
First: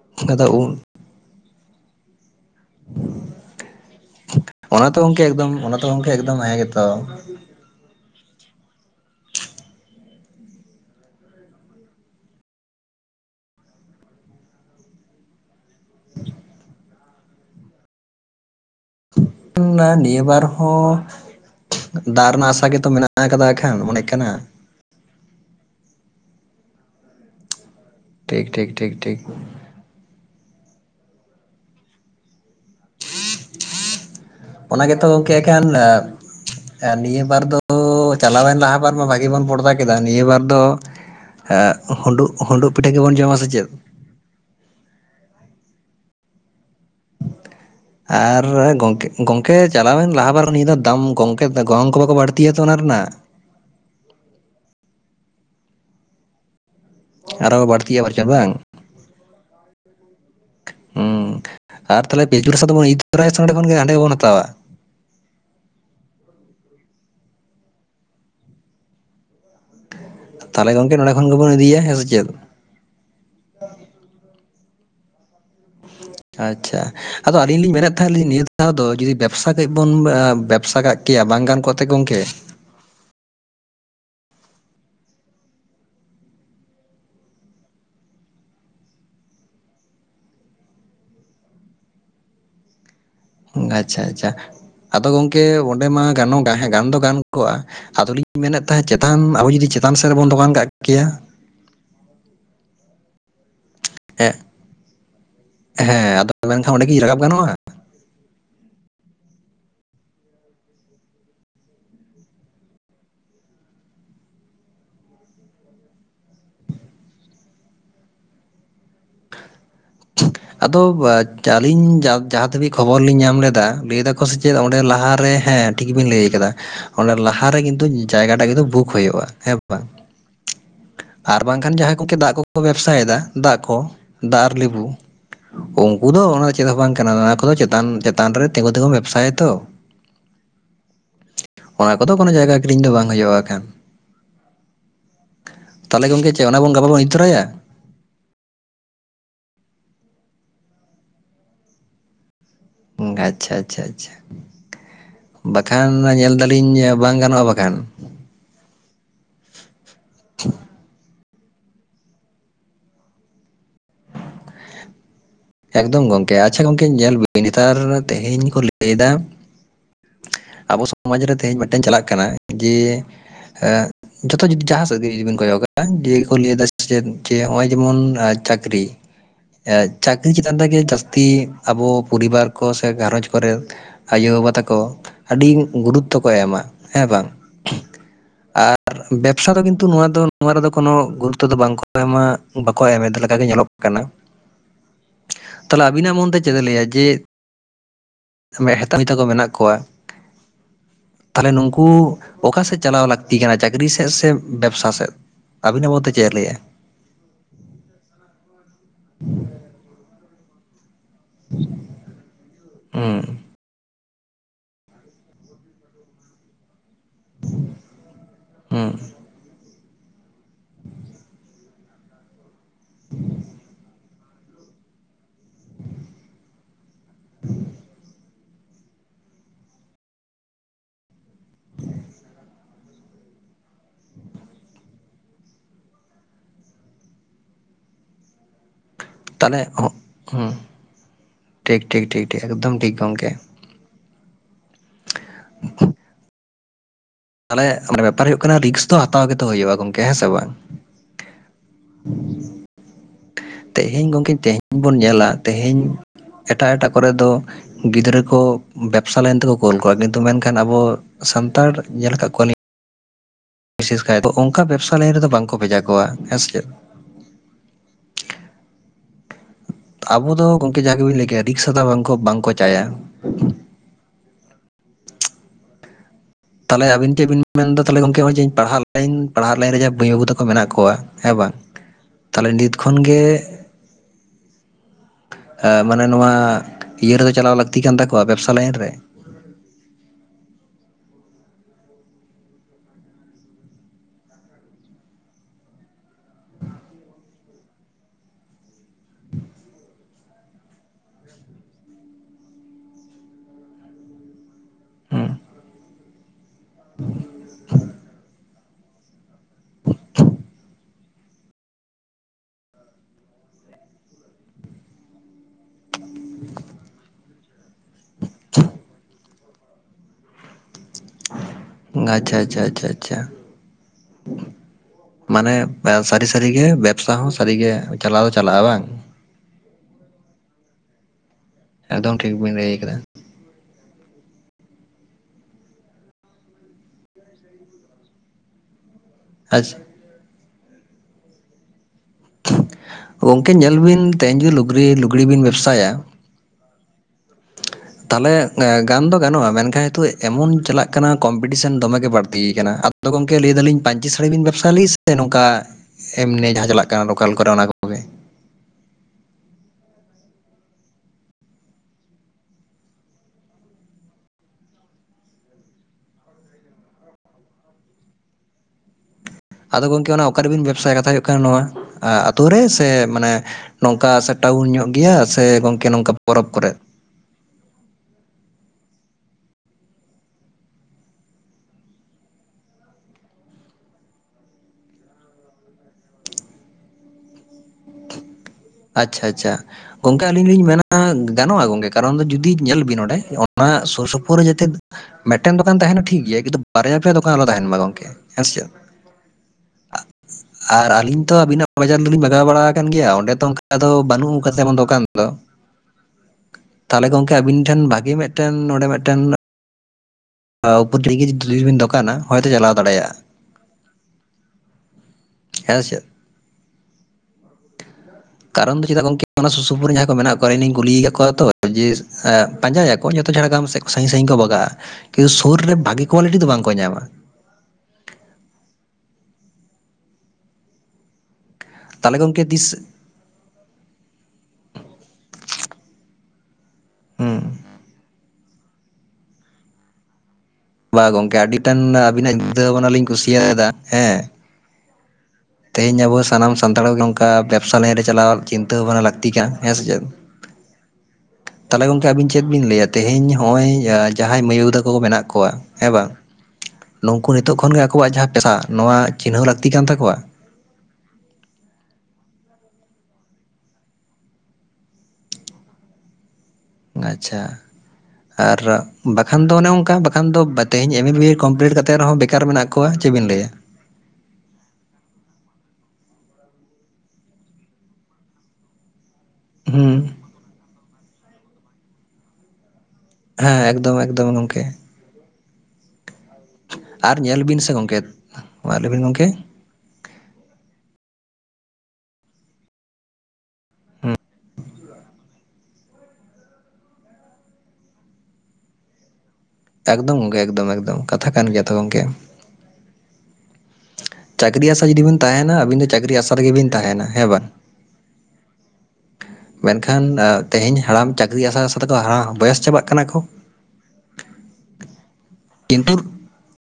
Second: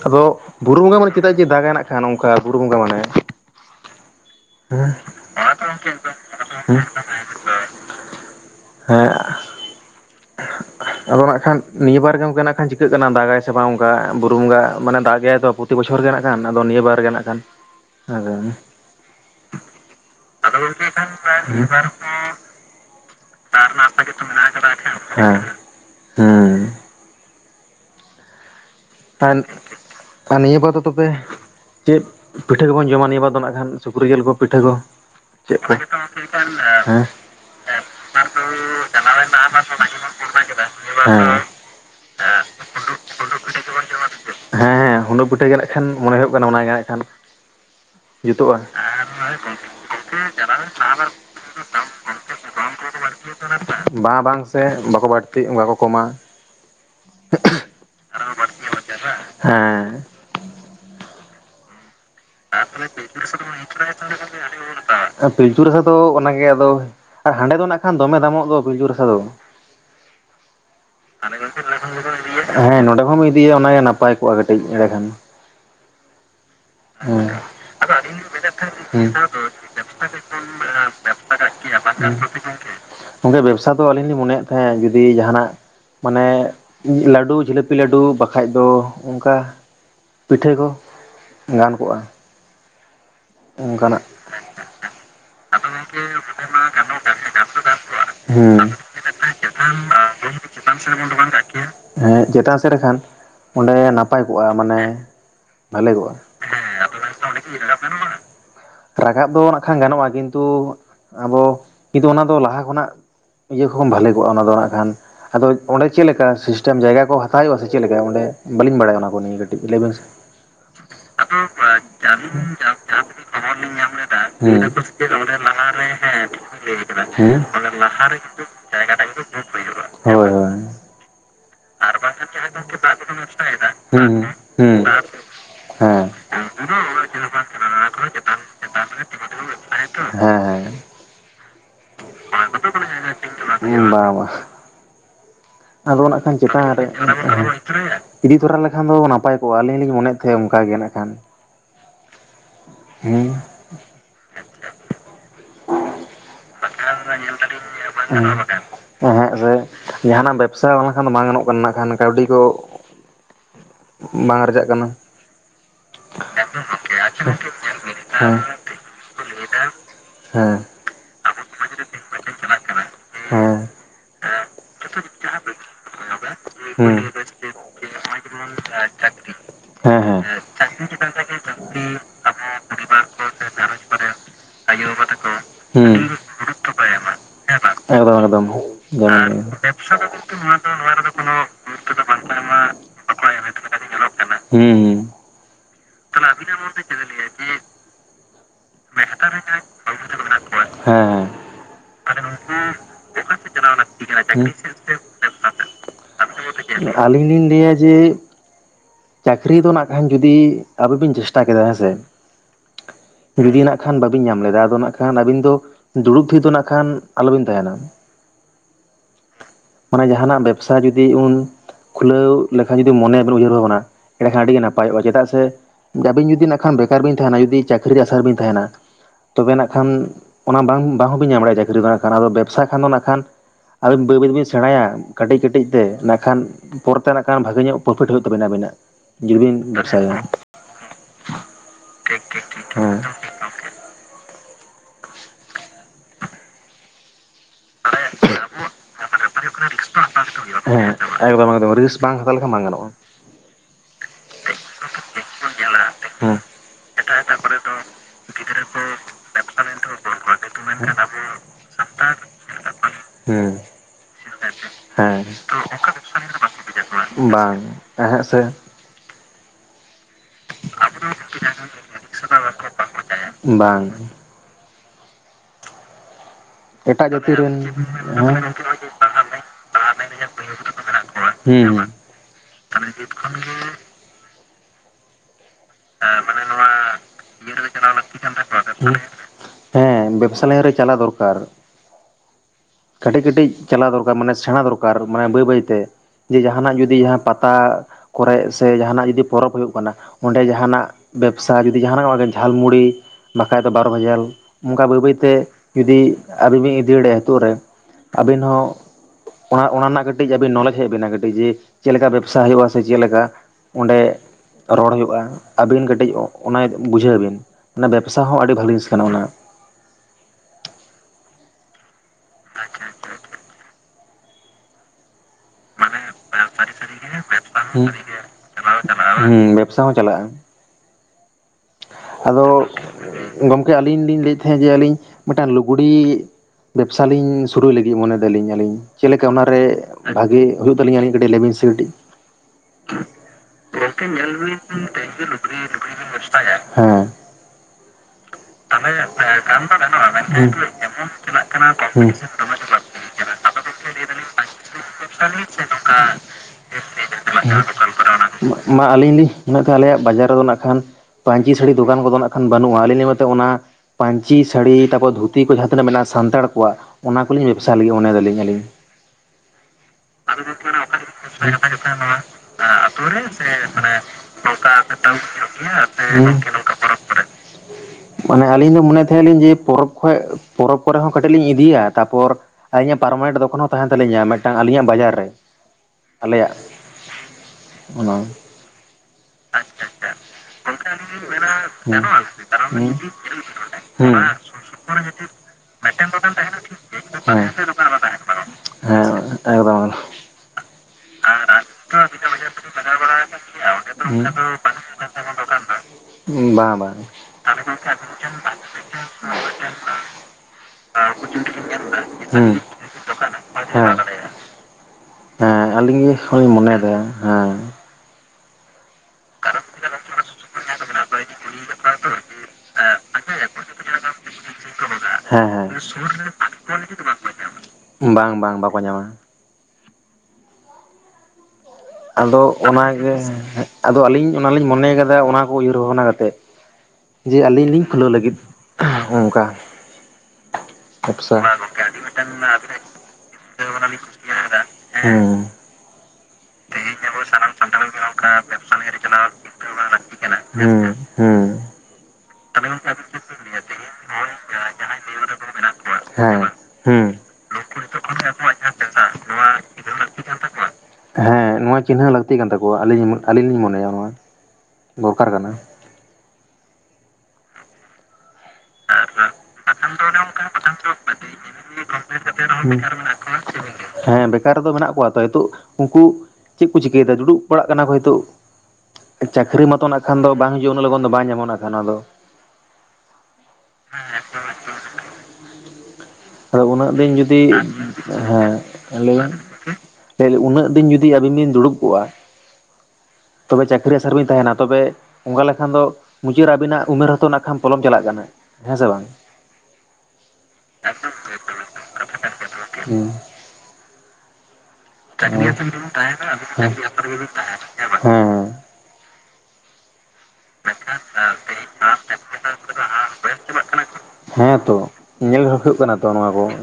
ᱟᱫᱚ ᱵᱩᱨᱩ ᱵᱚᱸᱜᱟ ᱢᱟᱱᱮ, ᱪᱮᱫᱟᱜ ᱡᱮ ᱫᱟᱜᱟᱭ ᱱᱟᱜ ᱠᱷᱟᱱ ᱱᱚᱝᱠᱟ ᱵᱩᱨᱩ ᱵᱚᱸᱜᱟ ᱢᱟᱱᱮ ᱚᱱᱟ ᱦᱮᱸ ᱛᱚ ᱾ ᱜᱚᱝᱠᱮ ᱮᱠᱫᱚᱢ ᱚᱱᱟ ᱛᱚ ᱜᱚᱢᱠᱮ ᱮᱠᱫᱚᱢ ᱦᱮᱸ ᱮᱠᱫᱚᱢ ᱾ ᱦᱮᱸ ᱾ ᱟᱫᱚ ᱱᱟᱜ ᱠᱷᱟᱱ ᱱᱤᱭᱟᱹ ᱵᱟᱨ ᱜᱮ ᱱᱟᱜᱟᱱ ᱪᱤᱠᱟᱹᱜ ᱠᱟᱱᱟ ᱫᱟᱜᱟᱭ ᱥᱮ ᱵᱟᱝ ᱚᱱᱠᱟ ᱵᱩᱨᱩᱵᱚᱸᱜᱟ ᱢᱟᱱᱮ ᱫᱟᱜᱟᱭ ᱛᱚ, ᱯᱨᱚᱛᱤ ᱵᱚᱪᱷᱚᱨ ᱜᱮ ᱱᱟᱜ ᱠᱷᱚᱱ ᱠᱟᱱ ᱟᱫᱚ ᱱᱤᱭᱟᱹ ᱵᱟᱨᱜᱮ ᱱᱟᱜ ᱠᱷᱟᱱ ᱟᱫᱚ ᱱᱤᱭᱟᱹ ᱵᱟᱨ ᱦᱚᱸ ᱫᱟᱜ ᱨᱮᱱᱟᱜ ᱟᱥᱟ ᱜᱮᱛᱚ ᱢᱮᱱᱟᱜ-ᱟ ᱾ ᱚᱱᱟ ᱠᱟᱫᱟ ᱠᱷᱟᱱ ᱢᱚᱱᱮ ᱠᱟᱱᱟᱼᱼ ᱦᱮᱸ ᱾ ᱦᱮᱸ ᱾ ᱴᱷᱤᱠ ᱴᱷᱤᱠ ᱴᱷᱤᱠ ᱴᱷᱤᱠ ᱟᱨ ᱟᱨ ᱱᱤᱭᱟᱹ ᱵᱟᱨ ᱫᱚ ᱛᱚᱵᱮ ᱪᱮᱫ ᱯᱤᱴᱷᱟᱹ ᱠᱚᱵᱚᱱ ᱡᱚᱢᱟ ᱱᱤ ᱾ ᱫᱚᱱᱟᱜ ᱠᱷᱟᱱ ᱥᱩᱠᱨᱤ ᱡᱤᱞ ᱠᱚ ᱯᱤᱴᱷᱟᱹ ᱠᱚ ᱚᱱᱟ ᱜᱮᱛᱚ ᱜᱚᱝᱠᱮ ᱪᱮᱫ ᱮᱠᱷᱟᱱ ᱠᱚ ᱦᱮᱸ [UNINTELLIGIBLE] ᱚ ᱪᱟᱞᱟᱣᱮᱱ ᱞᱟᱦᱟ ᱵᱟᱨ ᱢᱟ ᱵᱷᱟᱜᱤ ᱵᱚᱱ ᱯᱚᱲᱛᱟ ᱠᱮᱫᱟ ᱱᱤᱭᱟᱹ ᱵᱟᱨ ᱫᱚᱼᱼ ᱦᱮᱸ ᱦᱮᱸ ᱦᱩᱰᱩᱜ ᱦᱩᱰᱩᱜ ᱯᱤᱴᱷᱟᱹ ᱜᱮᱵᱚᱱ ᱡᱚᱢᱟ ᱥᱮ ᱪᱮᱫ? ᱦᱮᱸ ᱦᱩᱰᱩᱜ ᱯᱤᱴᱷᱟᱹ ᱜᱮ ᱱᱟᱜ ᱠᱷᱟᱱ ᱢᱚᱱᱮ ᱦᱩᱭᱩᱜ ᱠᱟᱱᱟ ᱚᱱᱟ ᱜᱮ ᱱᱟᱜ ᱠᱷᱟᱱ ᱾ ᱟᱨ ᱜᱚᱢᱠᱮ ᱜᱚᱝᱠᱮ ᱪᱟᱞᱟᱣᱮᱱ ᱞᱟᱦᱟ ᱵᱟᱨ ᱱᱤᱭᱟᱹ ᱫᱚ ᱫᱟᱢ ᱜᱚᱢᱠᱮ ᱜᱚᱝ ᱠᱚ ᱵᱟᱠᱚ ᱵᱟᱹᱲᱛᱤᱭᱟ ᱛᱚ ᱚᱱᱟ ᱨᱮᱱᱟᱜ ᱾ ᱚᱱᱟ ᱨᱮᱱᱟᱜ, ᱵᱟᱝ ᱵᱟᱝ ᱥᱮ ᱵᱟᱠᱚ ᱵᱟᱹᱲᱛᱤ ᱠᱟᱠᱚ ᱠᱚᱢᱟ ᱾ ᱟᱨᱚ ᱵᱟᱹᱲᱛᱤᱭᱟ ᱵᱟᱨᱪᱟ ᱵᱟᱝ? ᱦᱮᱸ᱾ ᱦᱩᱸ ᱟᱨ ᱛᱟᱦᱞᱮ ᱯᱤᱞᱪᱩ ᱨᱟᱥᱟ ᱫᱚᱵᱚᱱ ᱤᱫᱤ ᱛᱚᱨᱟᱭᱟ ᱥᱮ ᱚᱸᱰᱮ ᱠᱷᱚᱱ ᱜᱮ ᱥᱮ ᱦᱟᱸᱰᱮ ᱜᱮᱵᱚᱱ ᱦᱟᱛᱟᱣᱟ ᱾ ᱯᱤᱞᱪᱩ ᱨᱟᱥᱟ ᱫᱚ ᱚᱱᱟᱜᱮ ᱟᱫᱚ, ᱦᱟᱸᱰᱮ ᱫᱚ ᱱᱟᱜ ᱠᱷᱟᱱ ᱫᱚᱢᱮ ᱫᱟᱢᱚᱜ ᱫᱚ ᱯᱤᱞᱪᱩ ᱨᱟᱥᱟ ᱫᱚ ᱾ [UNINTELLIGIBLE] ᱛᱟᱦᱚᱞᱮ ᱜᱚᱝᱠᱮ ᱱᱚᱸᱰᱮ ᱠᱷᱚᱱ ᱜᱮᱵᱚᱱ ᱤᱫᱤᱭᱟ ᱦᱮᱸ ᱥᱮ ᱪᱮᱫ? ᱦᱮᱸ ᱱᱚᱸᱰᱮ ᱠᱷᱚᱱ ᱜᱮᱵᱚᱱ ᱤᱫᱤᱭᱟ ᱚᱱᱟ ᱜᱮ ᱱᱟᱯᱟᱭ ᱠᱚᱜᱼᱟ ᱠᱟᱹᱴᱤᱡ ᱮᱱᱟᱹ ᱠᱷᱟᱱ ᱾ ᱟᱪᱪᱷᱟ ᱟᱫᱚ ᱟᱹᱞᱤᱧ ᱞᱤᱧ ᱢᱮᱱᱮᱫ ᱛᱟᱦᱮᱱᱟ ᱱᱤᱭᱟᱹ ᱫᱷᱟᱣ ᱫᱚ ᱦᱮᱸ ᱡᱩᱫᱤ ᱵᱮᱵᱽᱥᱟ ᱠᱟᱹᱡ ᱵᱚᱱ ᱵᱮᱵᱥᱟ ᱠᱟᱜᱼᱼ ᱠᱮᱭᱟ ᱵᱟᱝ ᱜᱟᱱ ᱠᱚᱜ ᱛᱮ ᱜᱚᱝᱠᱮ? ᱜᱚᱝᱠᱮ ᱵᱮᱵᱽᱥᱟ ᱫᱚ ᱟᱹᱞᱤᱧ ᱞᱤᱧ ᱢᱚᱱᱮᱭᱮᱜ ᱛᱟᱦᱮᱸᱫ ᱡᱩᱫᱤ ᱡᱟᱦᱟᱸᱱᱟᱜ ᱢᱟᱱᱮ ᱞᱟᱹᱰᱩ ᱡᱷᱤᱞᱟᱹᱯᱤ ᱞᱟᱹᱰᱩ ᱵᱟᱠᱷᱟᱡ ᱫᱚ ᱚᱝᱠᱟ ᱯᱤᱴᱷᱟᱹ ᱠᱚ ᱾ ᱜᱟᱱ ᱠᱚᱜᱼᱟ ᱾ ᱟᱪᱪᱷᱟ ᱟᱪᱪᱷᱟ, ᱟᱫᱚ ᱜᱚᱝᱠᱮ ᱚᱸᱰᱮ ᱢᱟ ᱜᱟᱱᱚᱜ ᱦᱮᱸ ᱜᱟᱱ ᱫᱚ ᱜᱟᱱ ᱠᱚᱜᱼᱟ ᱾ ᱟᱫᱚᱞᱤᱧ ᱦᱮᱸ ᱢᱮᱱᱮᱫ ᱛᱟᱦᱮᱸᱫ ᱪᱮᱛᱟᱱ ᱟᱵᱚ ᱡᱩᱫᱤ ᱪᱮᱛᱟᱱ ᱥᱮᱫ ᱨᱮᱵᱚᱱ ᱫᱚᱠᱟᱱ ᱠᱟᱜ ᱠᱮᱭᱟ ᱾ ᱦᱮᱸ ᱪᱮᱛᱟᱱ ᱥᱮᱫ ᱠᱷᱟᱱ ᱚᱸᱰᱮ ᱱᱟᱯ ᱮᱸ ᱦᱮᱸ ᱟᱫᱚ ᱢᱮᱱᱠᱷᱟᱱ ᱚᱸᱰᱮᱠᱤ ᱨᱟᱠᱟᱵ ᱜᱟᱱᱚᱜᱼᱟ? ᱨᱟᱠᱟᱵ ᱫᱚ ᱱᱟᱜ ᱠᱷᱟᱱ ᱜᱟᱱᱚᱜᱼᱟ ᱠᱤᱱᱛᱩ ᱟᱵᱚ ᱠᱤᱱᱛᱩ ᱚᱱᱟ ᱫᱚ ᱞᱟᱦᱟ ᱠᱷᱚᱱᱟᱜ ᱤᱭᱟᱹ ᱠᱚᱦᱚᱢ ᱵᱷᱟᱞᱮ ᱠᱚᱜᱼᱟ ᱚᱱᱟᱫᱚ ᱱᱟᱜ ᱠᱷᱟᱱ ᱟᱫᱚ ᱚᱸᱰᱮ ᱪᱮᱫ ᱞᱮᱠᱟ ᱥᱤᱥᱴᱮᱢ ᱡᱟᱭᱜᱟ ᱠᱚ ᱦᱟᱛᱟᱣ ᱦᱩᱭᱩᱜᱼᱟ ᱥᱮ ᱪᱮᱫᱠᱟ ᱚᱸᱰᱮ ᱵᱟᱹᱞᱤᱧ ᱵᱟᱲᱟᱭᱟ ᱚᱱᱟ ᱠᱚ ᱱᱤᱭᱟᱹ ᱠᱟᱹᱴᱤᱡ ᱞᱟᱹᱭ ᱵᱮᱱᱥᱮ ᱾ ᱟᱫᱚ ᱵᱟ ᱪᱟᱹᱞᱤᱧ ᱡᱟ-ᱡᱟᱦᱟᱸ ᱫᱷᱟᱹᱵᱤᱡ ᱠᱷᱚᱵᱚᱨ ᱞᱤᱧ ᱧᱟᱢ ᱞᱮᱫᱟ, ᱞᱟᱹᱭ ᱫᱟᱠᱚ ᱥᱮ ᱪᱮᱫ ᱦᱩᱸ ᱚᱸᱰᱮ ᱞᱟᱦᱟᱨᱮ ᱦᱮᱸ ᱴᱷᱤᱠ ᱵᱤᱱ ᱞᱟᱹᱭ ᱠᱟᱫᱟ ᱾ ᱚᱸᱰᱮ ᱦᱮᱸ ᱞᱟᱦᱟᱨᱮ ᱠᱤᱱᱛᱩ ᱡᱟᱭᱜᱟᱴᱟᱜ ᱠᱤᱱᱛᱩ ᱵᱩᱠ ᱦᱩᱭᱩᱜᱼᱟ, ᱦᱮᱸ ᱵᱟᱝ ᱦᱳᱭ ᱦᱳᱭ ᱦᱩᱸ ᱾ ᱟᱨ ᱵᱟᱝᱠᱷᱟᱱ ᱡᱟᱦᱟᱸᱭ ᱠᱚᱝᱠᱮ ᱫᱟᱜ ᱠᱚᱠᱚ ᱵᱮᱵᱥᱟᱭᱮᱫᱟ ᱫᱟᱜ ᱠᱚ ᱦᱩᱸ ᱫᱟᱜ ᱞᱤᱵᱩ, ᱦᱮᱸ ᱦᱮᱸ ᱳᱝᱠᱳ ᱫᱚ ᱚᱱᱟ ᱫᱚ ᱪᱮᱫ ᱦᱚᱸ ᱵᱟᱝ ᱠᱟᱱᱟ ᱚᱱᱟᱠᱚᱫᱚ ᱪᱮᱛᱟᱱ ᱪᱮᱛᱟᱱ ᱨᱮ ᱛᱮᱸᱜᱩ ᱛᱮᱸᱜᱳᱢ ᱵᱮᱵᱽᱥᱟᱭᱟ ᱛᱚ ᱾ ᱚᱱᱟ ᱠᱚᱫᱚ ᱠᱳᱱᱳ ᱡᱟᱭᱜᱟ ᱠᱤᱨᱤᱧ ᱫᱚ ᱵᱟᱝ ᱦᱟᱠᱷᱟᱱ ᱾ ᱦᱮᱸ ᱵᱟᱝ ᱵᱟᱝ ᱟᱫᱚ ᱛᱟᱞᱦᱮ ᱱᱟᱜ ᱜᱚᱝᱠᱮ ᱠᱷᱟᱱ ᱪᱮᱜ ᱚᱱᱟ ᱵᱚᱱ ᱪᱮᱛᱟᱱ ᱨᱮ ᱜᱟᱯᱟ ᱵᱚᱱ ᱤᱫ ᱛᱚᱨᱟᱭᱟ? ᱤᱫᱤ ᱛᱚᱨᱟ ᱞᱮᱠᱷᱟᱱ ᱫᱚ ᱱᱟᱯᱟᱭ ᱠᱚᱜᱼᱟ ᱟᱹᱞᱤᱧ ᱞᱤᱧ ᱢᱚᱱᱭᱮᱫ ᱛᱟᱦᱮᱸᱫ ᱚᱝᱠᱟ ᱜᱮ ᱱᱟᱜ ᱠᱷᱟᱱ ᱾ ᱜᱟᱪᱪᱷᱟ ᱟᱪᱪᱷᱟ ᱟᱪᱪᱷᱟ ᱾ ᱵᱟᱠᱷᱟᱱ ᱚᱱᱟ ᱧᱮᱞ ᱫᱟᱞᱤᱧ ᱵᱟᱝ ᱜᱟᱱᱚᱜᱼᱟ ᱵᱟᱠᱷᱟᱱ ᱾ ᱦᱮᱸ ᱮᱸ ᱦᱮᱸᱜ ᱨᱮ ᱡᱟᱦᱟᱱᱟᱜ ᱵᱮᱵᱽᱥᱟ ᱵᱟᱝ ᱞᱮᱠᱷᱟᱱ ᱫᱚ ᱵᱟᱝ ᱜᱟᱱᱚᱜ ᱱᱟᱜ ᱠᱷᱟᱱ ᱠᱟᱹᱣᱰᱤ ᱠᱚ ᱵᱟᱝ ᱟᱨᱡᱟᱜ ᱠᱟᱱᱟ ᱾ ᱮᱠᱫᱚᱢ ᱜᱚᱝᱠᱮ, ᱟᱪᱪᱷᱟ ᱜᱚᱝᱠᱮ ᱧᱮᱞ ᱵᱤᱱ ᱱᱮᱛᱟᱨ ᱦᱮᱸ ᱛᱮᱦᱮᱧ ᱠᱚ ᱞᱟᱹᱭ ᱫᱟ ᱦᱮᱸ ᱾ ᱟᱵᱚ ᱥᱚᱢᱟᱡᱽ ᱨᱮ ᱛᱮᱦᱮᱧ ᱢᱤᱫᱴᱮᱱ ᱪᱟᱞᱟᱜ ᱠᱟᱱᱟ ᱡᱮ ᱦᱮᱸ ᱮᱸ ᱡᱚᱛᱚ ᱡᱩᱫᱤ ᱡᱟᱦᱟᱸ ᱥᱮᱫ ᱜᱮ ᱡᱩᱫᱤᱵᱤᱱ ᱠᱚᱭᱚᱜᱟ ᱡᱮ ᱠᱚ ᱞᱟᱹᱭᱫᱟ ᱥᱮ ᱦᱩᱸ ᱪᱮᱫ ᱡᱮ ᱦᱚᱜᱼᱚᱭ ᱡᱮᱢᱚᱱ ᱟ ᱪᱟᱠ ᱠᱨᱤ ᱮ ᱦᱮᱸ ᱦᱮᱸ ᱪᱟᱹᱠᱨᱤ ᱪᱮᱛᱟᱱ ᱛᱮᱜᱮ ᱡᱟᱹᱥᱛᱤ ᱟᱵᱚ ᱯᱚᱨᱤᱵᱟᱨ ᱠᱚ ᱥᱮ ᱜᱷᱟᱨᱚᱸᱡᱽ ᱠᱚᱨᱮᱫ ᱟᱭᱳᱵᱟᱵᱟ ᱛᱟᱠᱚ ᱟᱹᱰᱤ ᱦᱩᱸ ᱜᱩᱨᱩᱛᱛᱚ ᱠᱚ ᱮᱢᱟ ᱦᱮᱸ ᱵᱟᱝ? ᱮᱠᱫᱚᱢ ᱮᱠᱫᱚᱢ ᱡᱮᱢᱚᱱ ᱟᱨ ᱦᱩᱸ ᱦᱮᱸ ᱦᱮᱸ ᱵᱮᱵᱽᱥᱟ ᱫᱚ ᱠᱤᱱᱛᱩ ᱱᱚᱣᱟ ᱫᱚ ᱱᱚᱣᱟ ᱨᱮᱫᱚ ᱠᱳᱱᱳ ᱜᱩᱨᱩᱛᱛᱚ ᱫᱚ ᱵᱟᱝ ᱠᱚ ᱮᱢᱟ ᱵᱟᱠᱚ ᱮᱢᱮᱫ ᱞᱮᱠᱟ ᱜᱮ ᱧᱮᱞᱚᱜ ᱠᱟᱱᱟ ᱾ ᱦᱩᱸ ᱦᱩᱸ ᱾ ᱛᱟᱦᱚᱞᱮ ᱟᱵᱤᱱᱟᱜ ᱢᱚᱱᱛᱮ ᱪᱮᱫᱼᱮ ᱞᱟᱹᱭᱟ ᱡᱮ ᱢᱮᱜ [UNINTELLIGIBLE] ᱛᱟ ᱠᱚ ᱢᱮᱱᱟᱜ ᱠᱚᱣᱟ ᱛᱟᱦᱚᱞᱮ ᱱᱩᱝᱠᱩ ᱚᱠᱟᱥᱮᱜ ᱪᱟᱞᱟᱣ ᱞᱟᱠ ᱛᱤ ᱠᱟᱱᱟ ᱪᱟᱹᱠᱨᱤ ᱥᱮᱫ ᱥᱮ ᱵᱮᱵᱽᱥᱟ ᱥᱮᱫ, ᱟᱹᱵᱤᱱᱟᱜ ᱢᱚᱛᱮ ᱪᱮᱜᱼᱮ ᱞᱟᱹᱭᱟ? ᱟᱹᱞᱤᱧ ᱞᱤᱧ ᱞᱟᱹᱭᱟ ᱡᱮ [INAUDIBLE] ᱪᱟᱹᱠᱷᱨᱤ ᱫᱚ ᱱᱟᱜ ᱠᱷᱟᱱ ᱡᱩᱫᱤ ᱟᱵᱤ ᱵᱤ ᱪᱮᱥᱴᱟ ᱠᱮᱫᱟ ᱦᱮᱸᱥᱮ, ᱦᱩᱸ ᱡᱩᱫᱤ ᱱᱟᱜ ᱠᱷᱟᱱ ᱵᱟᱵᱤᱱ ᱧᱟᱢ ᱞᱮᱫᱟ ᱟᱫᱚ ᱱᱟᱜ ᱠᱷᱟᱱ ᱟᱵᱤᱱ ᱫᱚ ᱫᱩᱲᱩᱵ ᱛᱷᱤᱨ ᱫᱚ ᱱᱟᱜ ᱠᱷᱟᱱ ᱟᱞᱚᱵᱤᱱ ᱛᱟᱦᱮᱱᱟ ᱾ ᱦᱩᱸ ᱾ ᱢᱟᱱᱮ ᱡᱟᱦᱟᱱᱟᱜ ᱵᱮᱵᱽᱥᱟ ᱡᱩᱫᱤ ᱩᱱ ᱠᱷᱩᱞᱟᱹᱣ ᱞᱮᱠᱷᱟᱱ ᱡᱩᱫᱤ ᱢᱚᱱᱮ ᱟᱵᱤᱱ ᱩᱭᱦᱟᱹᱨ ᱵᱷᱵᱟᱱᱟ ᱾ ᱮᱸᱰᱮᱠᱷᱟᱱ ᱟᱹᱰᱤᱜᱮ ᱱᱟᱯᱟᱭᱚᱜᱼᱟ ᱪᱮᱫᱟᱜ ᱥᱮ ᱟᱹᱵᱤᱱ ᱡᱩᱫᱤ ᱱᱟᱸᱜ ᱠᱷᱟᱱ ᱵᱮᱠᱟᱨ ᱵᱤᱱ ᱛᱟᱦᱮᱸᱱᱟ ᱡᱩᱫᱤ ᱪᱟᱹᱠᱨᱤ ᱟᱥᱟ ᱨᱮ ᱵᱤᱱ ᱛᱟᱦᱮᱸᱱᱟ ᱛᱚᱵᱮ ᱱᱟᱜ ᱠᱷᱟᱱ ᱚᱱᱟ ᱵᱟᱝ ᱵᱟᱝ ᱦᱚᱸᱵᱤᱱ ᱧᱟᱢ ᱫᱟᱲᱮᱜ ᱪᱟᱹᱠᱨᱤ ᱫᱚ ᱠᱟᱱᱟ ᱫᱚ ᱵᱮᱵᱽᱥᱟ ᱠᱷᱟᱱ ᱫᱚ ᱱᱟᱜ ᱠᱷᱟᱱ ᱟᱫᱚ ᱵᱟᱹᱭ ᱵᱟᱹᱭ ᱛᱮᱵᱤᱱ ᱥᱮᱬᱟᱭᱟ ᱠᱟᱹᱴᱤᱡ ᱠᱟᱹᱴᱤᱡ ᱛᱮ ᱱᱟᱜ ᱠᱷᱟᱱ ᱯᱚᱨᱛᱮ ᱱᱟᱜ ᱠᱷᱟᱱ ᱵᱷᱟᱜᱮ ᱧᱚᱜ ᱯᱨᱚᱯᱷᱤᱴ ᱦᱩᱭᱩᱜ ᱛᱟᱵᱤᱱᱟ ᱟᱵᱤᱱᱟᱜ᱾ ᱛᱟᱞᱦᱮ ᱦᱚᱸᱜ ᱦᱩᱸ, ᱴᱷᱤᱠ ᱴᱷᱤᱠ ᱴᱷᱤᱠ ᱴᱷᱤᱠ ᱮᱠᱫᱚᱢ ᱴᱷᱤᱠ ᱜᱚᱢᱠᱮ᱾ [INAUDIBLE] ᱛᱟᱦᱞᱮ ᱢᱟᱱᱮ ᱵᱮᱯᱟᱨ ᱦᱩᱭᱩᱜ ᱠᱟᱱᱟ ᱨᱤᱠᱥ ᱫᱚ ᱦᱟᱛᱟᱣ ᱜᱮᱛᱚ ᱦᱩᱭᱩᱜᱼᱟ ᱜᱚᱝᱠᱮ ᱦᱮᱸ ᱥᱮ ᱵᱟᱝ? ᱦᱮᱸ ᱮᱠᱫᱚᱢ ᱮᱠᱫᱚᱢ ᱨᱤᱠᱥ ᱵᱟᱝ ᱦᱟᱛᱟᱣ ᱞᱮᱠᱷᱟᱱ ᱵᱟᱝ ᱜᱟᱱᱚᱜᱼᱟ᱾ ᱛᱮᱦᱮᱧ ᱜᱚᱢᱠᱮ ᱛᱮᱦᱮᱧ ᱵᱚᱱ ᱧᱮᱞᱟ ᱛᱮᱦᱮᱧ ᱦᱩᱸ᱾ ᱮᱴᱟᱜ ᱮᱴᱟᱜ ᱠᱚᱨᱮ ᱫᱚ ᱜᱤᱫᱽᱨᱟᱹ ᱠᱚ ᱵᱮᱵᱥᱟ ᱞᱟᱭᱤᱱ ᱛᱮᱠᱚ ᱠᱳᱞ ᱠᱚᱣᱟ, ᱠᱤᱱᱛᱩ ᱢᱮᱱᱠᱷᱟᱱ ᱟᱵᱚ ᱥᱟᱱᱛᱟᱲ ᱧᱮᱞ ᱟᱠᱟᱫ ᱠᱚᱣᱟ ᱞᱤᱧ ᱦᱮᱸ᱾ ᱵᱤᱥᱮᱥ ᱠᱟᱭ ᱫᱚ ᱚᱝᱠᱟ ᱵᱮᱵᱽᱥᱟ ᱞᱟᱭᱤᱱ ᱦᱮᱸ ᱨᱮᱫᱚ ᱵᱟᱝᱠᱚ ᱵᱷᱮᱡᱟ ᱠᱚᱣᱟ ᱦᱮᱸᱥᱮ ᱪᱮᱫ? ᱵᱟᱝ ᱮᱸᱦᱮᱜ ᱥᱮ᱾ ᱟᱵᱚ ᱫᱚ ᱜᱚᱝᱠᱮ ᱡᱟ ᱜᱮᱵᱤᱱ ᱞᱟᱹᱭ ᱠᱮᱭᱟ ᱨᱤᱠᱥ ᱦᱟᱛᱟᱣ ᱵᱟᱝᱠᱚ ᱵᱟᱝᱠᱚ ᱪᱟᱭᱟ᱾ ᱵᱟᱝ᱾ ᱛᱟᱞᱮ ᱮᱴᱟᱜ ᱟᱵᱤᱱ ᱡᱟᱹᱛᱤ ᱪᱮᱜᱵᱤᱱ ᱨᱮᱱ ᱢᱮᱱᱫᱟ ᱛᱟᱦᱞᱮ ᱜᱚᱝᱠᱮ ᱦᱮᱸ ᱚᱭ ᱡᱮᱧ ᱯᱟᱲᱦᱟᱜ ᱞᱟᱭᱤᱱ ᱯᱟᱲᱦᱟᱜ ᱞᱟᱭᱤᱱ ᱨᱮ ᱡᱟᱦᱟᱸ ᱢᱟᱹᱭ ᱵᱟᱹᱵᱩ ᱛᱟᱠᱚ ᱢᱮᱱᱟᱜ ᱠᱚᱣᱟ, ᱦᱩᱸ ᱦᱩᱸ᱾ ᱛᱟᱦᱞᱮ ᱱᱤᱛ ᱠᱷᱚᱱ ᱜᱮ ᱮ ᱢᱟᱱᱮ ᱱᱚᱣᱟ ᱤᱭᱟᱹ ᱨᱮᱫᱚ ᱪᱟᱞᱟᱣ ᱞᱟᱹᱠᱛᱤ ᱠᱟᱱ ᱛᱟᱠᱚᱣᱟ ᱵᱮᱵᱽᱥᱟ ᱞᱟᱭᱤᱱ ᱨᱮ? ᱦᱮᱸ ᱵᱮᱵᱽᱥᱟ ᱞᱟᱭᱤᱱ ᱨᱮ ᱪᱟᱞᱟᱜ ᱫᱚᱨᱠᱟᱨ᱾ ᱠᱟᱹᱴᱤᱡ ᱠᱟᱹᱴᱤᱡ ᱪᱟᱞᱟᱣ ᱫᱚᱨᱠᱟᱨ ᱢᱟᱱᱮ ᱥᱮᱬᱟ ᱫᱚᱨᱠᱟᱨ ᱢᱟᱱᱮ ᱵᱟᱹᱭ ᱵᱟᱹᱭᱛᱮ᱾ ᱡᱮ ᱡᱟᱦᱟᱸᱱᱟᱜ ᱡᱚᱫᱤ ᱡᱟᱦᱟᱸ ᱯᱟᱛᱟ ᱠᱚᱨᱮ ᱥᱮ ᱡᱟᱦᱟᱸᱱᱟᱜ ᱡᱚᱫᱤ ᱯᱚᱨᱚᱵᱽ ᱦᱩᱭᱩᱜ ᱠᱟᱱᱟ, ᱚᱸᱰᱮ ᱡᱟᱦᱟᱸᱱᱟᱜ ᱵᱮᱵᱽᱥᱟ ᱡᱩᱫᱤ ᱡᱟᱦᱟᱸᱱᱟᱜ ᱡᱷᱟᱞᱢᱩᱲᱤ ᱵᱟᱠᱟᱡ ᱫᱚ ᱵᱟᱨᱚ ᱵᱷᱟᱡᱟᱞ ᱚᱱᱠᱟ ᱵᱟᱹᱭ ᱵᱟᱹᱭᱛᱮ ᱡᱩᱫᱤ ᱟᱵᱤ ᱵᱤ ᱤᱫᱤ ᱫᱟᱲᱟᱭᱟᱜᱼᱟ ᱦᱤᱛᱚᱜ ᱨᱮ ᱟᱵᱤᱱ ᱦᱚᱸ ᱚᱱᱟ ᱚᱱᱟ ᱨᱮᱱᱟᱜ ᱠᱟᱹᱴᱤᱡ ᱟᱹᱵᱤᱱ ᱱᱚᱞᱮᱡ ᱦᱮᱡ ᱵᱤᱱᱟ ᱠᱟᱹᱴᱤᱡ ᱡᱮ ᱪᱮᱫ ᱞᱮᱠᱟ ᱵᱮᱵᱽᱥᱟ ᱦᱳᱭᱳᱜᱼᱟ, ᱥᱮ ᱪᱮᱜ ᱞᱮᱠᱟ ᱚᱸᱰᱮ ᱨᱚᱲ ᱦᱩᱭᱩᱜᱼᱟ ᱟᱹᱵᱤᱱ ᱠᱟᱹᱴᱤᱡ ᱚᱱᱟ ᱵᱩᱡᱷᱟᱹᱣ ᱵᱤᱱ᱾ ᱚᱱᱟ ᱵᱮᱵᱽᱥᱟ ᱦᱚᱸ ᱟᱹᱰᱤ ᱵᱷᱟᱞᱤ ᱡᱤᱱᱤᱥ ᱠᱟᱱᱟ ᱚᱱᱮ᱾ ᱟᱪᱪᱷᱟ ᱪᱷᱟ ᱪᱷᱟ ᱟᱪᱪᱷᱟ ᱢᱟᱱᱮ ᱥᱟᱹᱨᱤ ᱥᱟᱹᱨᱤᱜᱮ ᱵᱮᱵᱽᱥᱟ ᱦᱚᱸ ᱥᱟᱹᱨᱤᱜᱮ ᱦᱩᱸ ᱪᱟᱞᱟᱣ ᱫᱚ ᱪᱟᱞᱟᱜᱼᱟ ᱵᱟᱝ? ᱦᱩᱸ ᱵᱮᱵᱽᱥᱟ ᱦᱚᱸ ᱪᱟᱞᱟᱜᱼᱟ᱾ ᱮᱠᱫᱚᱢ ᱴᱷᱤᱠ ᱟᱫᱚ ᱵᱤᱱ ᱞᱟᱹᱭ ᱠᱟᱫᱟ ᱜᱚᱢᱠᱮ ᱟᱹᱞᱤᱧ ᱞᱤᱧ ᱞᱟᱹᱭᱮᱫ ᱛᱟᱦᱮᱸᱫ ᱡᱮ ᱟᱹᱞᱤᱧ ᱢᱤᱫᱴᱟᱱ ᱞᱩᱜᱽᱲᱤ ᱵᱮᱵᱽᱥᱟ ᱞᱤᱧ ᱥᱩᱨᱩᱭ ᱞᱟᱹᱜᱤᱫ ᱢᱚᱱᱮ ᱫᱟᱞᱤᱧ ᱟᱹᱞᱤᱧ᱾ ᱪᱮᱫ ᱞᱮᱠᱟ ᱚᱱᱟᱨᱮ ᱟᱪᱪᱷᱟ ᱵᱷᱟᱜᱮ ᱦᱩᱭᱩᱜ ᱛᱟᱹᱞᱤᱧᱟ ᱟᱹᱞᱤᱧ ᱠᱟᱹᱴᱤᱡ ᱞᱟᱹᱭᱵᱤᱱ ᱥᱤ ᱠᱟᱹᱴᱤᱡ᱾ ᱜᱚᱝᱠᱮ ᱧᱮᱞ ᱵᱤᱱ ᱛᱮᱦᱮᱧ ᱡᱩᱫᱤ ᱞᱩᱜᱽᱲᱤ ᱞᱩᱜᱽᱲᱤ ᱵᱤᱱ ᱵᱮᱵᱥᱟᱭᱟ ᱦᱮᱸ᱾ ᱛᱟᱞᱦᱮ ᱛᱟᱦᱚᱞᱮ ᱜᱟᱱ ᱫᱚ ᱜᱟᱱᱚᱜᱼᱟ ᱜᱟᱱ ᱫᱚ ᱢᱮᱱᱠᱷᱟᱱ ᱜᱟᱱᱚᱜᱼᱟ ᱦᱤᱛᱚᱜ ᱢᱮᱱᱠᱷᱟᱱ ᱮᱢᱚᱱ ᱪᱟᱞᱟᱜ ᱠᱟᱱᱟ ᱠᱟᱱᱟ ᱠᱚᱢᱯᱤᱴᱤᱥᱮᱱ ᱫᱚᱢᱮᱜ ᱜᱮ ᱠᱚᱢᱯᱤᱴᱤᱥᱮᱱ ᱵᱟᱹᱲᱛᱤ ᱠᱟᱱᱟ ᱟ ᱛᱚ ᱜᱚᱢᱠᱮ ᱞᱟᱹᱭ ᱟᱫᱚ ᱫᱟᱞᱤᱧ ᱯᱟᱹᱧᱪᱤ ᱥᱟᱹᱲᱤ ᱵᱤᱱ ᱵᱮᱵᱽᱥᱟᱭ ᱞᱤᱥ ᱥᱮ ᱱᱚᱝᱠᱟ ᱱᱚᱝᱠᱟ ᱥᱮ ᱮᱢᱱᱤ ᱡᱟᱦᱟᱸ ᱪᱟᱞᱟᱜ ᱠᱟᱱᱟ ᱞᱳᱠᱟᱞ ᱠᱚᱨᱮ ᱚᱱᱟ ᱠᱚᱜᱮ? ᱢᱟ ᱟᱹᱞᱤᱧ ᱞᱤᱧ ᱢᱮᱱᱮᱜ ᱠᱷᱟᱡ ᱟᱞᱮᱭᱟᱜ ᱵᱟᱡᱟᱨ ᱨᱮᱫᱚ ᱱᱟᱜ ᱠᱷᱟᱱ ᱯᱟᱹᱧᱪᱤ ᱥᱟᱹᱲᱤ ᱫᱚᱠᱟᱱ ᱠᱚᱫᱚ ᱱᱟᱜ ᱠᱷᱟᱱ ᱵᱟᱹᱱᱩᱜᱼᱟ ᱟᱹᱞᱤᱧ ᱞᱤᱧ ᱛᱚ ᱚᱱᱟ ᱯᱟᱹᱧᱪᱤ ᱥᱟᱹᱲᱤ ᱛᱟᱯᱚᱨ ᱫᱷᱩᱛᱤ ᱠᱚ ᱡᱟᱦᱟᱸ ᱛᱤᱱᱟᱹᱜ ᱢᱮᱱᱟᱜᱼᱟ ᱥᱟᱱᱛᱟᱲ ᱠᱚᱣᱟᱜ ᱚᱱᱟ ᱠᱚᱞᱤᱧ ᱵᱮᱵᱽᱥᱟ ᱞᱟᱹᱜᱤᱫ ᱚᱱᱮ ᱫᱟᱞᱤᱧ ᱟᱹᱞᱤᱧ᱾ ᱟᱫᱚ ᱜᱚᱝᱠᱮ ᱚᱱᱟ ᱚᱠᱟᱨᱮᱵᱮᱱ ᱵᱮᱵᱽᱥᱟᱭᱟ ᱠᱟᱛᱷᱟ ᱦᱩᱭᱩᱜ ᱠᱟᱱᱟ ᱱᱚᱣᱟ, ᱟᱛᱳ ᱨᱮ ᱥᱮ ᱢᱟᱱᱮ ᱱᱚᱝᱠᱟ ᱥᱮ ᱴᱟᱣᱩᱱ ᱧᱚᱜ ᱜᱮᱭᱟ ᱥᱮ ᱜᱚᱝᱠᱮ ᱱᱚᱝᱠᱟ ᱯᱚᱨᱚᱵᱽ ᱠᱚ ᱨᱮᱜ? ᱢᱟᱱᱮ ᱟᱞᱤᱧ ᱫᱚ ᱢᱚᱱᱮ ᱛᱟᱦᱮᱸᱜ ᱞᱤᱧ ᱡᱮ ᱯᱚᱨᱚᱵ ᱠᱷᱚᱡ ᱯᱚᱨᱚᱵᱽ ᱠᱚᱨᱮ ᱦᱚᱸ ᱠᱟᱹᱴᱤᱡ ᱞᱤᱧ ᱤᱫᱤᱭᱟ, ᱛᱟᱯᱚᱨ ᱟᱹᱞᱤᱧᱟᱹᱜ ᱯᱟᱨᱢᱟᱱᱮᱱᱴ ᱫᱚᱠᱟᱱ ᱦᱚᱸ ᱛᱟᱦᱮᱱ ᱛᱟᱹᱞᱤᱧᱟ ᱢᱤᱫᱴᱟᱝ ᱟᱹᱞᱤᱧᱟᱜ ᱵᱟᱡᱟᱨ ᱨᱮ, ᱟᱞᱮᱭᱟᱜ ᱾ ᱚᱱᱟ! ᱟᱪᱪᱷᱟ ᱟᱪᱪᱷᱟ, ᱜᱚᱝᱠᱮ ᱟᱞᱤᱧ ᱞᱤᱧ ᱢᱮᱱᱟ ᱜᱟᱱᱚᱜᱼᱟ ᱜᱚᱝᱠᱮ ᱠᱟᱨᱚᱱ ᱫᱚ ᱡᱩᱫᱤ ᱧᱮᱞ ᱵᱤᱱ ᱱᱚᱰᱮ ᱚᱱᱟ ᱥᱩᱨ ᱥᱩᱯᱩᱨ ᱨᱮ ᱡᱟᱛᱮ ᱢᱮᱴ ᱴᱮᱱ ᱫᱚᱠᱟᱱ ᱛᱟᱦᱮᱱᱟ ᱴᱷᱤᱠ ᱜᱮᱭᱟ, ᱠᱤᱱᱛᱩ ᱵᱟᱨᱭᱟ ᱯᱮᱭᱟ ᱫᱚᱠᱟᱱ ᱟᱞᱚ ᱛᱟᱦᱮᱱ ᱢᱟ ᱜᱚᱝᱠᱮ ᱦᱮᱸᱥᱮ ᱪᱮᱫ? ᱦᱮᱸ, ᱮᱠᱫᱚᱢ ᱾ ᱟᱨ ᱟᱹᱞᱤᱧ ᱛᱚ ᱟᱵᱤᱱᱟᱜ ᱵᱟᱡᱟᱨ ᱫᱩᱞᱤᱧ ᱵᱟᱜᱟᱣ ᱵᱟᱲᱟ ᱟᱠᱟᱱ ᱜᱮᱭᱟ, ᱚᱸᱰᱮ ᱛᱚ ᱚᱱᱠᱟ ᱟᱫᱚ ᱦᱩᱸ ᱵᱟᱹᱱᱩᱜ ᱠᱟᱥᱮᱵᱚᱱ ᱫᱚᱠᱟᱱ ᱫᱚ, ᱵᱟᱝ ᱵᱟᱝ ᱛᱟᱦᱚᱞᱮ ᱜᱚᱝᱠᱮ ᱟᱵᱤᱱ ᱴᱷᱮᱱ ᱵᱷᱟᱜᱮ ᱢᱮᱫᱴᱮᱱ ᱱᱚᱰᱮ ᱢᱤᱫᱴᱮᱱ ᱟ ᱩᱯᱚᱨ ᱨᱮᱜᱮ ᱡᱩᱫᱤ ᱵᱤᱱ ᱫᱚᱠᱟᱱᱟ ᱦᱩᱸ ᱦᱚᱭᱛᱚ ᱪᱟᱞᱟᱣ ᱫᱟᱲᱮᱭᱟᱜᱼᱟ! ᱦᱮᱸ ᱦᱮᱸ, ᱟᱞᱤᱧ ᱜᱮᱠᱷᱚ ᱤᱧ ᱢᱚᱱᱮᱭᱮᱫᱟ, ᱦᱮᱸ ᱾ ᱠᱟᱨᱚᱱ ᱫᱚ ᱪᱮᱫᱟᱜ ᱜᱚᱝᱠᱮ ᱚᱱᱟ ᱥᱩᱨ ᱥᱩᱯᱩᱨ ᱨᱮᱱ ᱡᱟᱦᱟᱸᱭ ᱠᱚ ᱢᱮᱱᱟᱜ ᱠᱚᱣᱟ ᱟᱞᱤᱧ ᱞᱤᱧ ᱠᱩᱞᱤᱭᱟ ᱠᱟᱫ ᱠᱚᱣᱟ ᱛᱚ ᱡᱮ ᱮᱸ ᱯᱟᱸᱡᱟᱭᱟᱠᱚ ᱡᱚᱛᱚ ᱡᱷᱟᱲᱜᱨᱟᱢ ᱥᱮᱫ ᱥᱟᱺᱜᱤᱧ ᱥᱟᱺᱜᱤᱧ ᱠᱚ ᱵᱟᱜᱟᱜᱼᱟ ᱾ ᱦᱮᱸ ᱦᱮᱸ [INAUDIBLE] ᱵᱟᱝ ᱵᱟᱝ ᱵᱟᱠᱚ ᱧᱟᱢᱟ ᱾ ᱛᱟᱦᱚᱞᱮ ᱟᱫᱚ ᱜᱚᱝᱠᱮ ᱛᱤᱥ ᱚᱱᱟᱜᱮ ᱟᱫᱚ ᱟᱹᱞᱤᱧ ᱚᱱᱟᱞᱤᱧ ᱢᱚᱱᱮ ᱠᱟᱫᱟ ᱚᱱᱟ ᱠᱚ ᱩᱭᱦᱟᱹᱨ ᱵᱷᱟᱵᱽᱱᱟ ᱠᱟᱛᱮᱫ ᱾ ᱡᱮ ᱦᱩᱸ ᱟᱹᱞᱤᱧ ᱞᱤᱧ ᱠᱷᱩᱞᱟᱹᱣ ᱞᱟᱹᱜᱤᱫ ᱦᱚᱸ ᱚᱝᱠᱟ ᱾ ᱵᱟᱝ ᱜᱚᱝᱠᱮ ᱟᱹᱰᱤᱴᱟᱱ ᱟᱵᱤᱱᱟᱜ ᱡᱩᱫᱟᱹ ᱵᱷᱟᱵᱽᱱᱟ ᱞᱤᱧ ᱠᱩᱥᱤᱭᱟᱫᱟ ᱦᱮᱸ ᱾ ᱦᱮᱸ ᱾ ᱛᱮᱦᱮᱧ ᱟᱵᱚ ᱥᱟᱱᱟᱢ ᱥᱟᱱᱛᱟᱲ ᱠᱚ ᱜᱮ ᱱᱚᱝᱠᱟ ᱵᱮᱵᱽᱥᱟ ᱞᱟᱹᱭᱤᱱ ᱨᱮ ᱪᱟᱞᱟᱣ ᱪᱤᱱᱛᱟᱹ ᱵᱷᱟᱵᱽᱱᱟ ᱞᱟᱹᱠᱛᱤ ᱠᱟᱱᱟ, ᱦᱮᱸ ᱥᱮ ᱪᱮᱫ? ᱦᱩᱸ ᱦᱩᱸ ᱾ ᱛᱟᱦᱚᱞᱮ ᱜᱚᱢᱠᱮ ᱟᱹᱵᱤᱱ ᱪᱮᱫ ᱵᱤᱱ ᱞᱟᱹᱭᱟ ᱛᱮᱦᱮᱧ ᱦᱚᱜᱼᱚᱭ ᱡᱟᱦᱟᱸᱭ ᱢᱟᱹᱭ ᱵᱟᱹᱩ ᱛᱟᱠᱚᱠᱚ ᱢᱮᱱᱟᱜ ᱠᱚᱣᱟ, ᱦᱮᱸ ᱵᱟᱝ ᱾ ᱦᱩᱸ ᱱᱩᱝᱠᱩ ᱱᱤᱛᱚᱜ ᱠᱷᱚᱱᱜᱮ ᱟᱠᱚᱣᱟᱜ ᱡᱟᱦᱟᱸ ᱯᱮᱥᱟ ᱱᱚᱶᱟ ᱪᱤᱱᱦᱟᱹᱣ ᱞᱟᱹᱠᱛᱤ ᱠᱟᱱ ᱛᱟᱠᱚᱣᱟ? ᱦᱮᱸ, ᱱᱚᱣᱟ ᱪᱤᱱᱦᱟᱹᱣ ᱞᱟᱹᱠᱛᱤ ᱠᱟᱱ ᱛᱟᱠᱚᱣᱟ ᱟᱹᱞᱤ ᱟᱹᱞᱤᱧ ᱞᱤᱧ ᱢᱚᱱᱮᱭᱟ ᱱᱚᱣᱟ ᱫᱚᱨᱠᱟᱨ ᱠᱟᱱᱟ ᱾ ᱟᱪᱪᱷᱟ ᱾ ᱟᱨ ᱵᱟᱠᱷᱟᱱ ᱫᱚ ᱚᱱᱮ ᱚᱝᱠᱟ ᱵᱟᱠᱷᱟᱱ ᱫᱚ ᱛᱮᱦᱤᱧ ᱮᱢ ᱮ ᱵᱤᱭᱮ ᱠᱚᱢᱯᱞᱤᱴ ᱠᱟᱛᱮᱜ ᱨᱮᱦᱚᱸ ᱵᱮᱠᱟᱨ ᱢᱮᱱᱟᱜ ᱠᱚᱣᱟ ᱪᱮᱜᱵᱤᱱ ᱞᱟᱹᱭᱟ? ᱦᱮᱸ, ᱵᱮᱠᱟᱨ ᱫᱚ ᱢᱮᱱᱟᱜ ᱠᱚᱣᱟ ᱛᱚ ᱱᱤᱛᱚᱜ ᱩᱝᱠᱩ ᱪᱮᱫ ᱠᱚ ᱪᱤᱠᱟᱹᱭᱮᱫᱟ ᱫᱩᱲᱩᱵ ᱵᱟᱲᱟᱜ ᱠᱟᱱᱟ ᱠᱚ ᱦᱤᱛᱚᱜ ᱾ ᱪᱟᱹᱠᱷᱨᱤ ᱢᱟᱛᱚ ᱱᱟᱜ ᱦᱩᱸ ᱠᱷᱟᱱ ᱫᱚ ᱵᱟᱝ ᱦᱤᱡᱩᱜᱼᱟ ᱩᱱᱟᱹᱜ ᱞᱚᱜᱚᱱ ᱫᱚ ᱵᱟᱝ ᱧᱟᱢᱚᱜᱼᱟ ᱠᱷᱟᱱ ᱚᱱᱟ ᱫᱚ ᱾ ᱦᱮᱸ ᱮᱠᱫᱚᱢ ᱮᱠᱫᱚᱢ ᱜᱚᱢᱠᱮ ᱾ ᱟᱫᱚ ᱩᱱᱟᱹᱜ ᱫᱤᱱ ᱟᱨ ᱡᱩᱫᱤ ᱧᱮᱞ ᱵᱤᱱ ᱥᱮ ᱜᱚᱢᱠᱮ ᱦᱮᱸ ᱢᱟ ᱞᱟᱹᱭᱵᱤᱱ ᱞᱟᱹᱭᱵᱮᱱ ᱜᱚᱢᱠᱮ ᱾ ᱛᱟᱦᱚᱞᱮ ᱩᱱᱟᱹᱜ ᱫᱤᱱ ᱡᱩᱫᱤ ᱟᱹᱵᱤᱱ ᱵᱤᱱ ᱫᱩᱲᱩᱵ ᱠᱚᱜᱼᱟ, ᱛᱚᱵᱮ ᱪᱟᱹᱠᱷᱨᱤ ᱟᱥᱟ ᱨᱮᱵᱤᱱ ᱛᱟᱦᱮᱱᱟ ᱛᱚᱵᱮ ᱚᱝᱠᱟ ᱞᱮᱠᱷᱟᱱ ᱫᱚ ᱢᱩᱪᱟᱹᱜ ᱨᱮ ᱟᱵᱤᱱᱟᱜ ᱩᱢᱮᱨ ᱦᱚᱸᱛᱚ ᱱᱟᱜ ᱠᱷᱟ ᱯᱚᱞᱚᱢ ᱪᱟᱞᱟᱜ ᱠᱟᱱᱟ, ᱦᱮᱸ ᱥᱮ ᱵᱟᱝ! ᱮᱠᱫᱚᱢ ᱜᱚᱢᱠᱮ, ᱮᱠᱫᱚᱢ ᱮᱠᱫᱚᱢ ᱠᱟᱛᱷᱟ ᱠᱟᱱ ᱜᱮᱭᱟ ᱛᱚ ᱜᱚᱝᱠᱮ ᱾ ᱦᱮᱸ ᱾ ᱪᱟᱹᱠᱨᱤ ᱟᱥᱟ ᱡᱩᱫᱤᱵᱤᱱ ᱪᱟᱹᱠᱨᱤ ᱟᱥᱟ ᱨᱮ ᱡᱩᱫᱤᱵᱤᱱ ᱛᱟᱦᱮᱱᱟ ᱟᱵᱤᱱ ᱦᱚᱸ ᱪᱟᱹᱠᱨᱤ ᱟᱥᱟ ᱦᱮᱸ ᱨᱮᱜᱤᱵᱤᱱ ᱵᱟᱝ ᱛᱟᱸᱦᱮᱱᱟ ᱦᱮᱸ ᱵᱟᱝ? ᱦᱮᱸ ᱦᱮᱸ ᱾ ᱢᱮᱱᱠᱷᱟᱱ ᱟ ᱛᱮᱦᱮᱧ ᱦᱟᱲᱟᱢ ᱪᱟᱹᱠᱨᱤ ᱟᱥᱟ ᱟᱥᱟ ᱛᱮᱠᱚ ᱦᱟᱲᱟ ᱵᱚᱭᱮᱥ ᱪᱟᱵᱟᱜ ᱠᱟᱱᱟ ᱠᱚ ᱾ ᱦᱮᱸᱛᱚ ᱧᱮᱞ ᱦᱩ-ᱦᱩᱭᱩᱜ ᱠᱟᱱᱟ ᱛᱚ ᱱᱚᱶᱟ ᱠᱚ ᱾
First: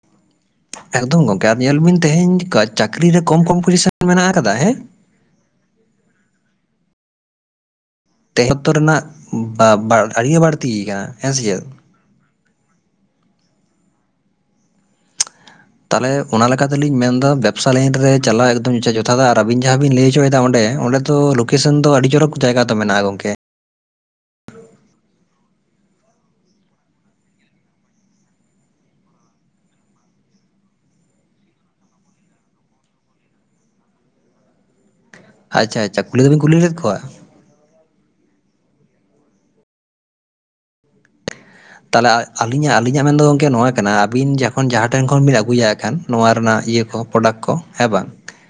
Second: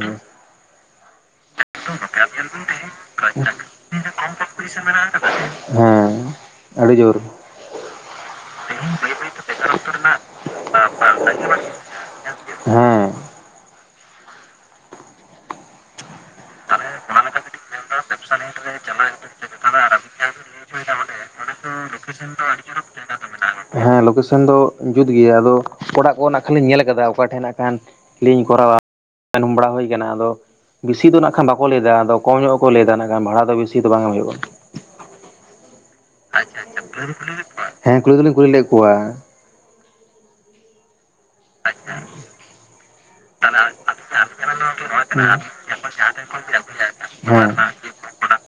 ᱮᱠᱫᱚᱢ ᱜᱚᱝᱠᱮ ᱟᱨ ᱧᱮᱞ ᱵᱤᱱ ᱛᱮᱦᱮᱧ ᱠᱚ ᱪᱟᱹᱠᱨᱤ ᱨᱮ ᱠᱚᱢ ᱠᱚᱢ ᱯᱩᱭᱥᱟ ᱢᱮᱱᱟᱜ ᱟᱠᱟᱫᱟ, ᱦᱮᱸ! ᱦᱮᱸ, ᱟᱹᱲᱤ ᱡᱳᱨ ᱾ ᱛᱮ ᱚᱠᱛᱚ ᱨᱮᱱᱟᱜ ᱵᱟ ᱵᱟ ᱟᱹᱰᱤᱜᱮ ᱵᱟᱹᱲᱛᱤᱭ ᱠᱟᱱᱟ, ᱦᱮᱸᱥᱮ ᱪᱮᱫ? ᱦᱮᱸ ᱾ ᱛᱟᱦᱚᱞᱮ ᱚᱱᱟ ᱞᱮᱠᱟᱛᱮᱞᱤᱧ ᱢᱮᱱ ᱫᱟ ᱵᱮᱵᱽᱥᱟ ᱞᱤᱱ ᱨᱮ ᱪᱟᱟᱜ ᱮᱠᱫᱚᱢ ᱡᱚᱛᱷᱟᱛ ᱟᱨ ᱟᱵᱤᱱ ᱡᱟᱦᱟᱸ ᱵᱤᱱ ᱞᱟᱹᱭ ᱚᱪᱚᱭᱫᱟ ᱚᱸᱰᱮ ᱚᱸᱰᱮ ᱫᱚ ᱞᱳᱠᱮᱥᱚᱱ ᱫᱚ ᱟᱹᱰᱤ ᱡᱚᱨᱚᱠ ᱡᱟᱭᱜᱟ ᱛᱚ ᱢᱮᱱᱟᱜᱼᱟ ᱜᱚᱝᱠᱮ᱾ ᱦᱮᱸ ᱞᱳᱠᱮᱥᱚᱱ ᱫᱚ ᱡᱩᱛ ᱜᱮᱭᱟ ᱟᱫᱚ ᱚᱲᱟᱜ ᱠᱚ ᱱᱟᱜᱟᱜ ᱠᱷᱟᱹᱞᱤᱧ ᱧᱮᱞ ᱟᱠᱟᱫᱟ ᱚᱠᱟ ᱴᱷᱮᱱ ᱱᱟᱜ ᱠᱷᱟᱱ ᱞᱤᱧ ᱠᱚᱨᱟᱣᱟ, ᱟᱸᱡᱚᱢ ᱵᱟᱲᱟ ᱦᱩᱭ ᱠᱟᱱᱟ, ᱟᱫᱚ ᱵᱮᱥᱤ ᱫᱚ ᱱᱟᱸᱜ ᱠᱷᱟᱱ ᱵᱟᱠᱚ ᱞᱟᱹᱭᱮᱫᱟ ᱟᱫᱚ ᱠᱚᱢ ᱧᱚᱜ ᱜᱮᱠᱚ ᱞᱟᱹᱭᱮᱫᱟ ᱱᱟᱜ ᱠᱷᱟᱱ ᱵᱷᱟᱲᱟ ᱫᱚ ᱵᱤᱥᱤ ᱫᱚ ᱵᱟᱝ ᱮᱢ ᱦᱩᱭᱩᱜ-ᱟ᱾ ᱟᱪᱪᱟ ᱟᱪᱪᱟ ᱠᱷᱩᱞᱤ ᱠᱩᱞᱤ ᱞᱮᱫ ᱠᱚᱣᱟ ᱦᱮᱸ ᱠᱩᱞᱤ ᱫᱚᱞᱤᱧ ᱠᱩᱞᱤ ᱞᱮᱫ ᱠᱚᱣᱟ, ᱛᱟᱦᱞᱮ ᱟᱹᱞᱤᱧᱟᱜ ᱟᱹᱞᱤᱧᱟᱜ ᱢᱮᱱᱫᱚ ᱜᱚᱢᱠᱮ ᱱᱚᱣᱟ ᱠᱟᱱᱟ ᱟᱹᱵᱤᱱ ᱡᱚ ᱠᱷᱚᱱ ᱡᱟᱦᱟᱸ ᱴᱷᱮᱱ ᱠᱷᱚᱱ ᱵᱤᱱ ᱟᱹᱜᱩᱭᱟ ᱦᱟᱠᱷᱟᱱ ᱱᱚᱣᱟ ᱨᱮᱱᱟᱜ ᱤᱭᱟᱹ ᱠᱚ ᱯᱨᱚᱰᱟᱠᱴ ᱠᱚ ᱦᱮᱸ ᱵᱟᱝ?